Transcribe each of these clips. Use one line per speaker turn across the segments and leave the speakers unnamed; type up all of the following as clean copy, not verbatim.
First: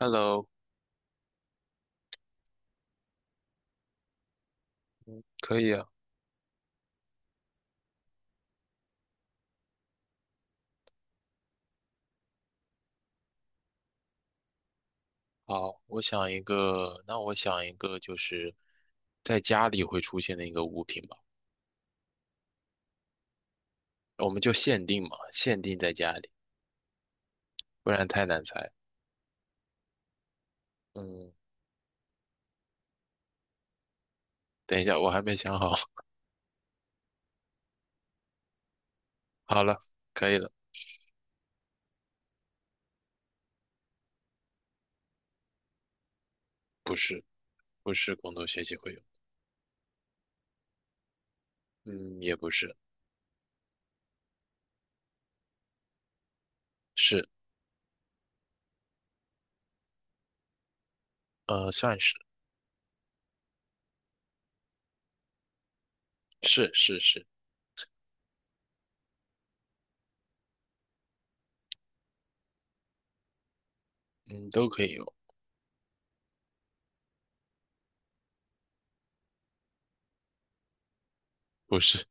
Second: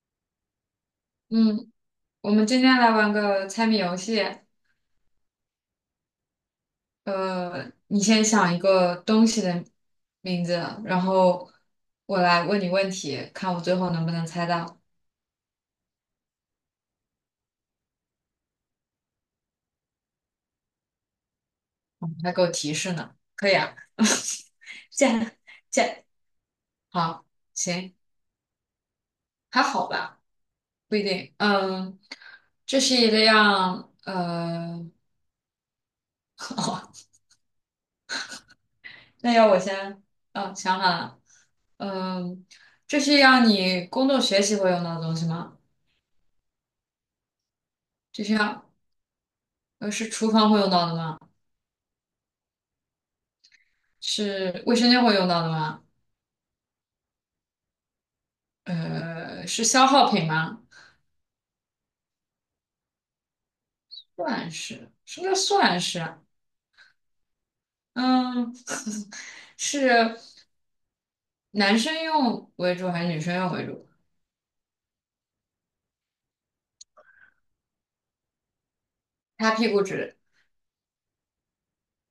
Hello，
嗯，我们今天来玩个猜谜游戏。
可以啊。
你先想一个东西的名字，然后我来问你问题，看我最后能不能猜到，
好，我想一个，就是在家里会出现的一个物品吧。
你还给我提示呢。可以啊，
我们就限定
这
嘛，
样
限定
这
在
样，
家里，
好，
不
行，
然太难猜。
还好吧，不一
嗯，
定。嗯，这是一个样，
等一下，我还没想好。
哦，那要我
好了，
先，
可以了。
嗯，想好了，嗯，这是一样你工作学习会用到的东西吗？
不是，不是
这是
工作学
要，
习会用。
是厨房会用到的吗？
嗯，也不是。
是卫生间会用到的吗？
是，
是消耗品吗？
算是，
算是，什么叫算是啊？
是是是。
嗯，是男生用为主还是女生用为主？
嗯，都可以用。
擦屁股纸，
不是。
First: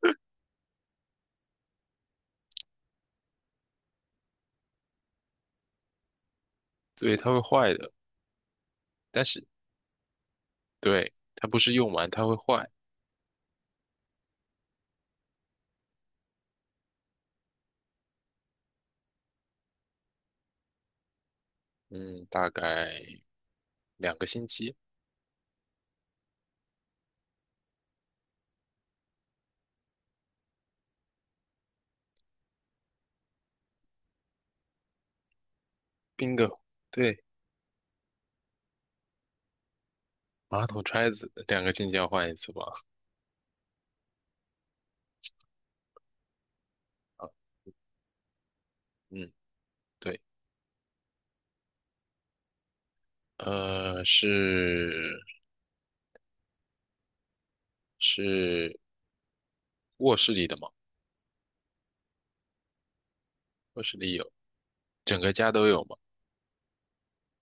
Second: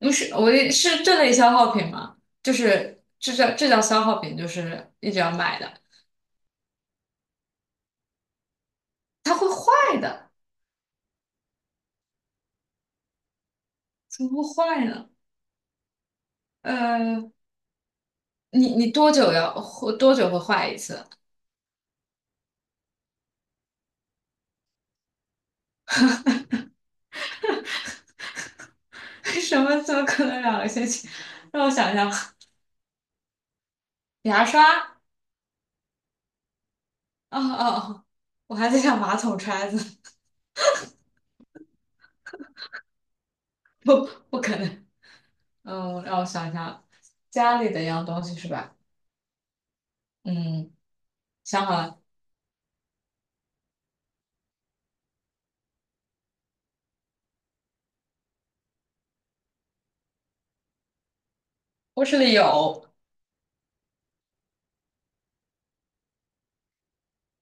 嗯，是，我也是这类消耗品吗？就是这叫消耗品，就是一直要买的，
对，它会坏的，但
它
是
会坏的，
对，它不是用完它会坏。
怎么会坏呢？呃，你多久要会多久会坏一次？
嗯，大概2个星期。
什么？怎么可能两个星期？让我想一下，牙刷。
bingo。对，
哦哦，哦！我还在想马桶揣子，
马桶揣子两个进交换一次吧。
不可能。嗯，让我想一想，
啊，
家里的一样东西是吧？
嗯，对，
嗯，想好了，
呃，是是卧室里的吗？
卧室里有
卧室里有，整个家都有吗？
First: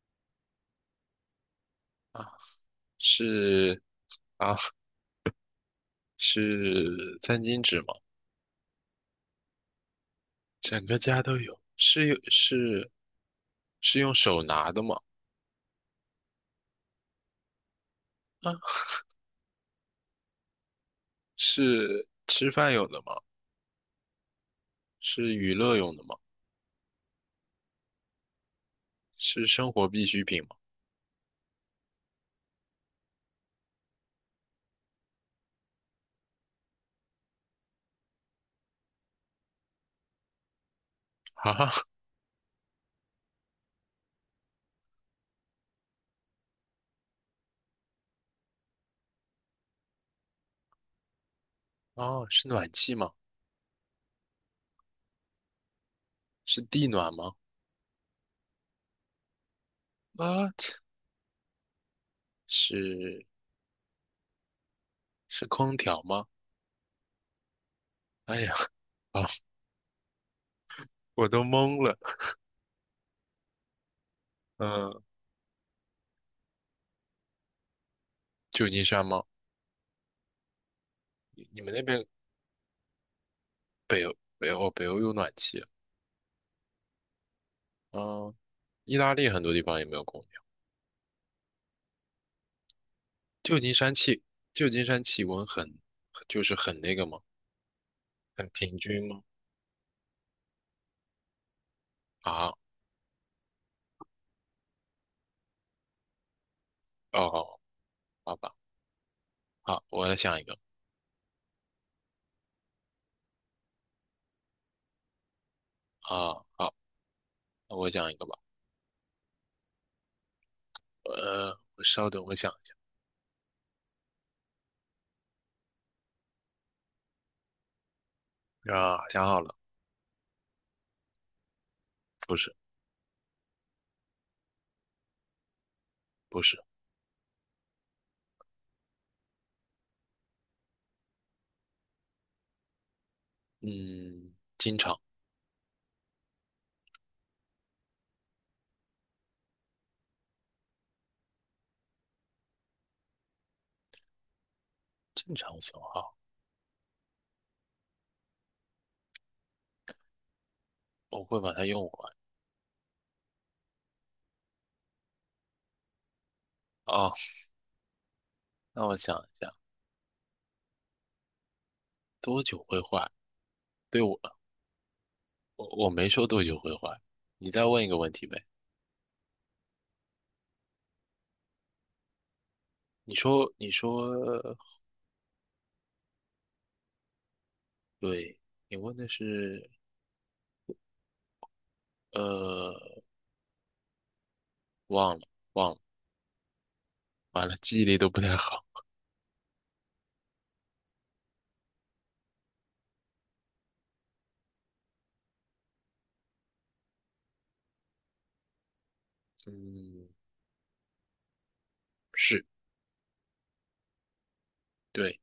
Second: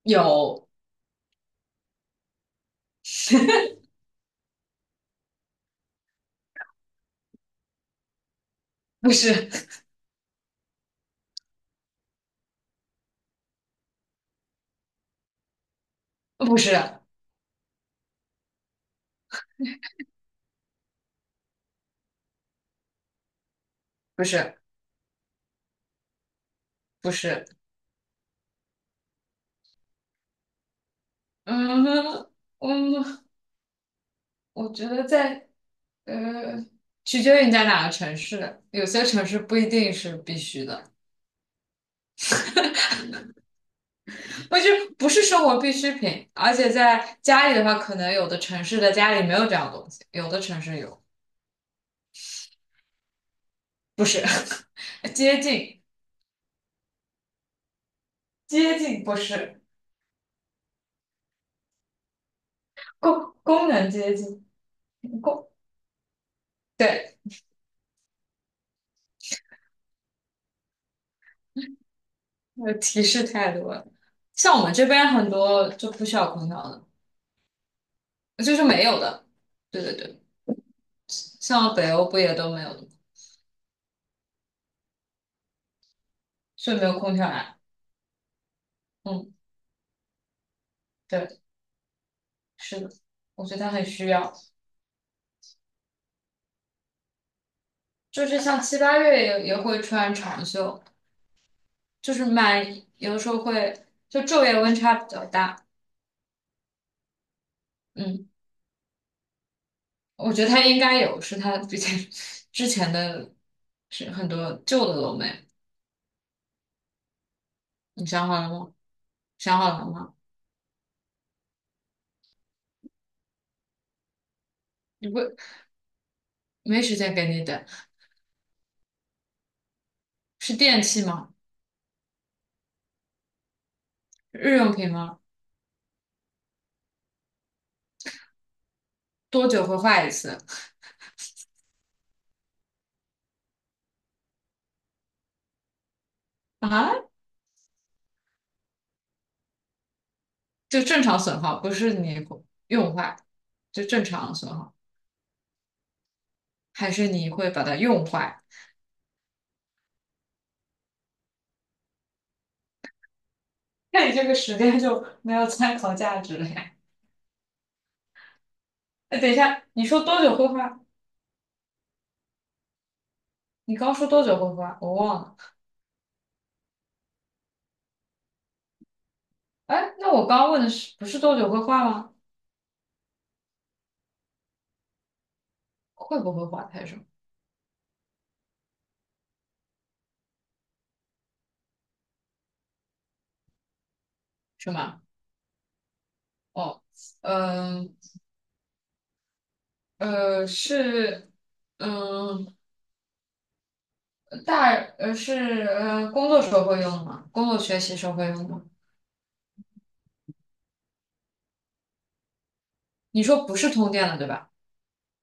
有，
啊，是啊，是餐巾纸吗？
不是
整个家都有，是用手拿的吗？
不是
啊，是吃饭用的吗？
不是
是娱乐用的吗？
不是，
是生活必需品吗？
嗯嗯，我觉得在呃，取决于你在哪个城市，有些城市不一定是必须的，
啊，
不是生活必需品，而且在家里的话，可能有的城市的家里没有这样东西，有的城市有，
哦，是暖气吗？
不是。接近，
是地暖吗？
接近不是
啊，是
功能接近
是
功，
空调吗？
对，
哎呀，啊，我都懵了。
那个提示太多了。像我们这
嗯，
边很多就不需要空调的，就是
旧
没
金
有
山吗？
的。对对对，
你们
像
那
北
边
欧不也都没有的吗，
北欧，哦，北欧有暖气啊。
所以没有空调呀。
嗯，意大利
嗯，
很多地方也没有空调。
对，是的，我觉
旧
得它
金
很
山
需
气，
要，
旧金山气温很，就是很那个吗？
就是
很
像
平
七八
均
月
吗？
也会穿长袖，就是
啊，
蛮有的时候会就昼夜温差比较大。
哦，
嗯。
好吧，好，我来
我
想一
觉得
个。
它应该有，是它之前 之前的，是很多旧的楼没，
啊，好，那我
你
想一个
想
吧。
好了吗？想好了吗？
我稍等，我想一下。
你不没时间给你等，
啊，想好了。
是电器吗？
不是，
日用品吗？
不是。
多久会坏一次？
嗯，
啊，就正常损耗，不是你用坏，就正常损耗，
正常损耗，
还是你会把它用坏？
我会把它用完。
那你这个时间就没有参考价值了呀。
哦，那我想
哎，等一
一下，
下，你说多久会坏？
多久会坏？
你刚
对
说
我，
多久会坏，我忘了。
我我没说多久会还，你再问一个问题呗。
哎，那我刚问的是不是多久会坏吗？
你说，
会不会滑太深？
对，你问的是呃，
是吗？
忘了忘了，
哦，
完了，记忆
嗯
力都不太好。
是嗯大是工作时候会用吗？工作学习时候会用吗？
嗯，是，
你说不是通电的对吧？
对，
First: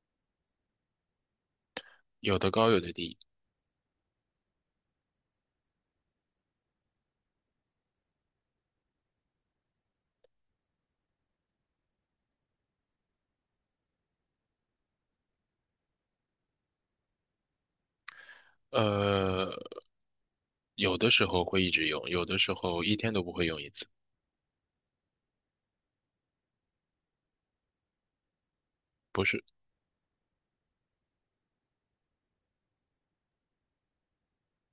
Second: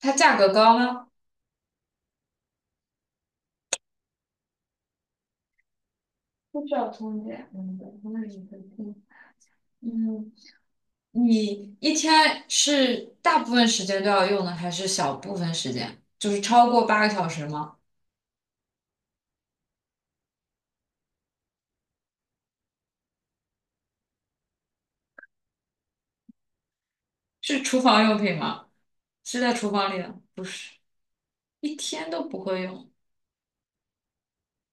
它价格高吗？
有的高有的低。
不需要通电，嗯，对那你可以听嗯，你一天是大部分时间都要用的，还是小部分时间？就是超过八个小时吗？
呃，有的时候会一直用，有的时候一天都不会用一次。
是厨房用品吗？
不
是
是
在厨房里的？不是，一天都不会用。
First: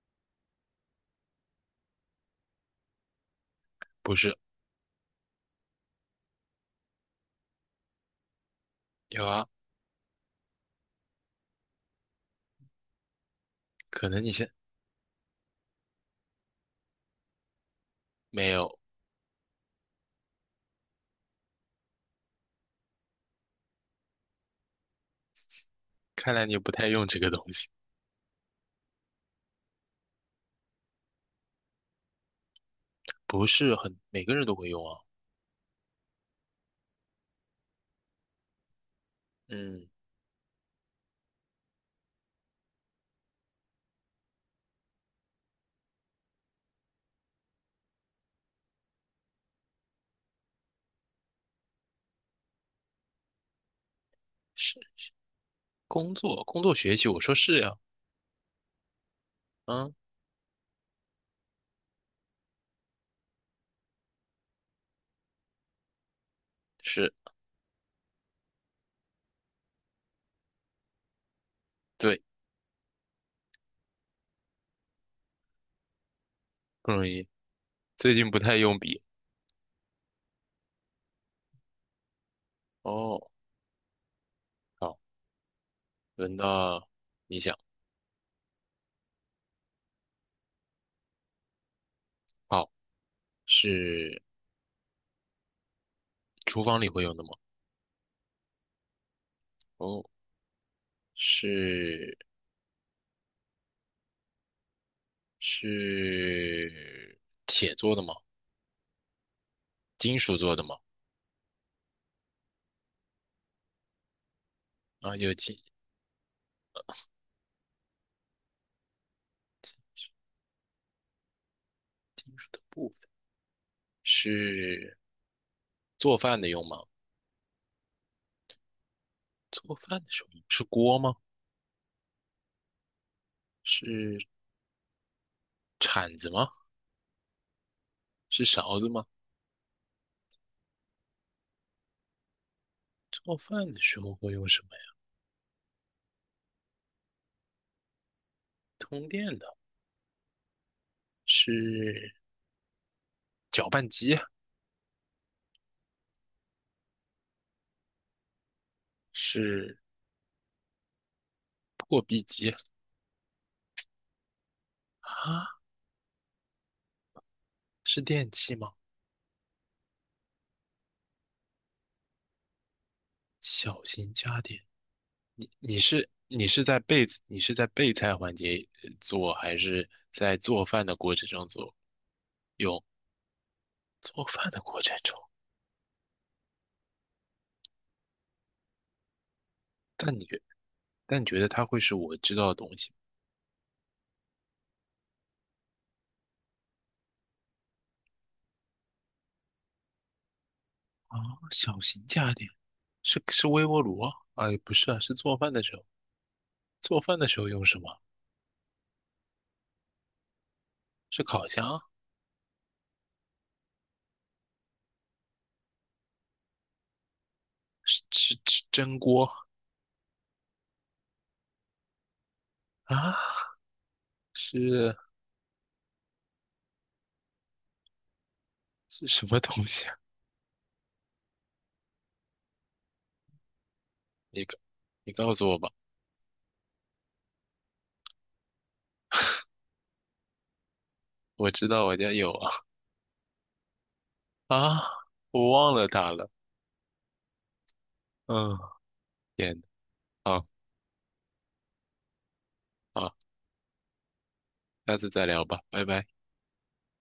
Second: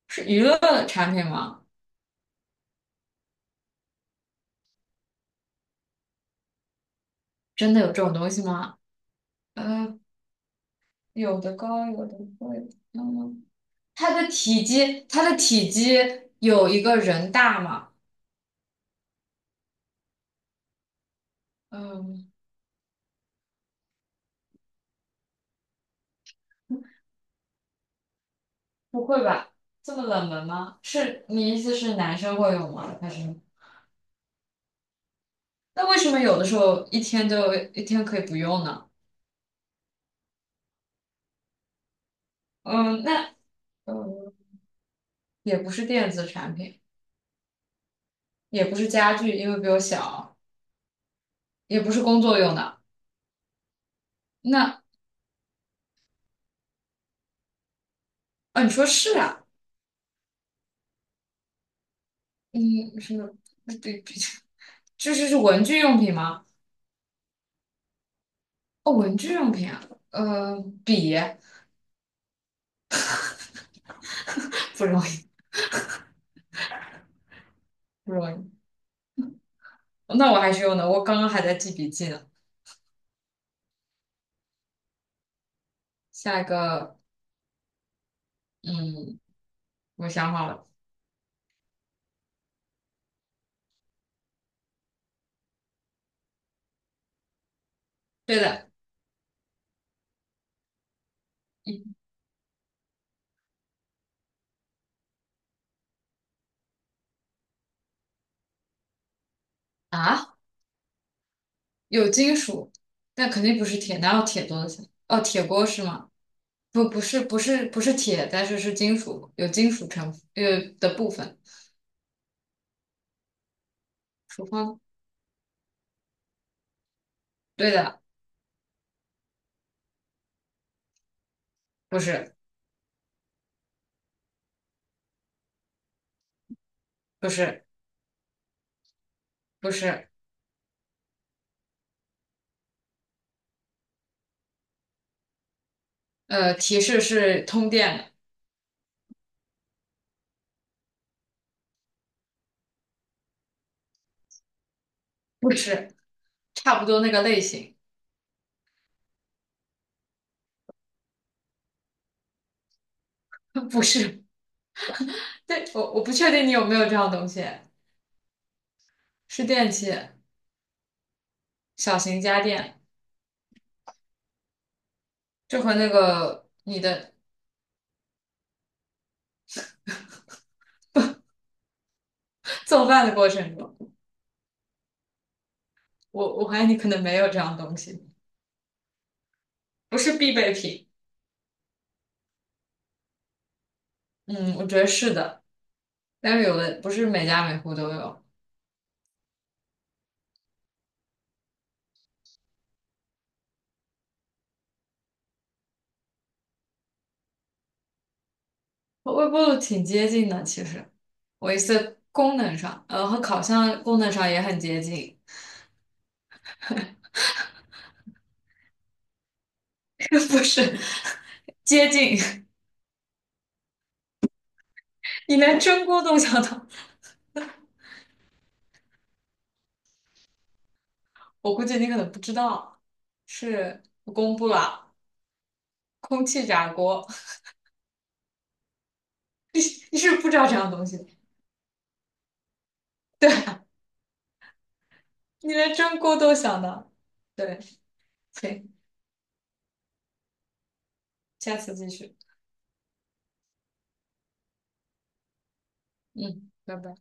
是娱乐的产品吗？
不是，
真的有这种东西吗？
有啊，
呃，有的高，有的贵。嗯，
可
它
能
的
你现
体积，它的体积有一个人大吗？
没有。
嗯，
看来你不太用这个东西。
不会吧？这么冷门吗？是你意思是男生会用吗？还是？
不是很，每个人都会用啊。
那为什么有的时候一天可以不用呢？
嗯，
嗯，那嗯，也不是电子产品，也不是家具，因为比我小，也不是工作用的。那
是工作学习，我说是呀，
啊，你说是啊？
啊。
嗯，什么？比较。这是文具用品吗？
是，
哦，文具用品啊，呃，笔
对，
不容易，
不容易。最
不
近不
容
太用笔。
易。那我还是用的，我刚刚还在记笔记呢。
哦，好，轮
下一
到
个，
你想。
嗯，我想好了，
好，是厨房里会用的吗？
对的，
哦，
一
是是铁做的吗？金属
啊，
做的吗？
有金属，但肯定不是铁，哪有铁做的钱
啊，
哦，
有
铁
金
锅是吗？不，不是，不是，不是铁，但是是金属，有金属成的部分。
金属的部分。
厨房，
是做饭的用吗？
对的，
做饭的时候用是锅吗？
不是，
是铲子吗？
不是，
是勺子吗？
不是，
做饭的时候会用什么呀？
提示是通电的，
通电的，是搅拌机啊
不是，差不多那个类型，
是。破壁机
不是。
啊，
对，我不确定你有没有这样东西，
是电器吗？
是电器，小型家电，
小型家电，
就和
你
那
是你
个
是在
你
备
的
你是在备菜环节做，还是在做饭的过程中做？
做饭的过程中，
做饭的过程中，
我怀疑你可能没有这样东西，不是
但你
必
觉
备品。
但你觉得它会是我知道的东西吗
嗯，我觉得是的，但是有的不是每家每户都有。
啊？小型家电是微波炉啊？哎，不是啊，是做饭的时候用什么？
和微波炉挺接近的，其实，
是烤
我意
箱？
思功能上，和烤箱功能上也很接近，
是蒸锅
不是接近。
啊？是
你连蒸锅都想到，
是什么东西啊？
我估计你可能不知道，是我公
你
布
告
了。
你告诉我吧，
空气炸锅，你是不是不知道这样东西的
我知道我家有啊。啊，我
你
忘
连
了
蒸
他
锅
了。
都想到。对，
嗯，
行，
天，好
下次继续。
好，下次再聊吧，拜拜。
嗯，拜拜。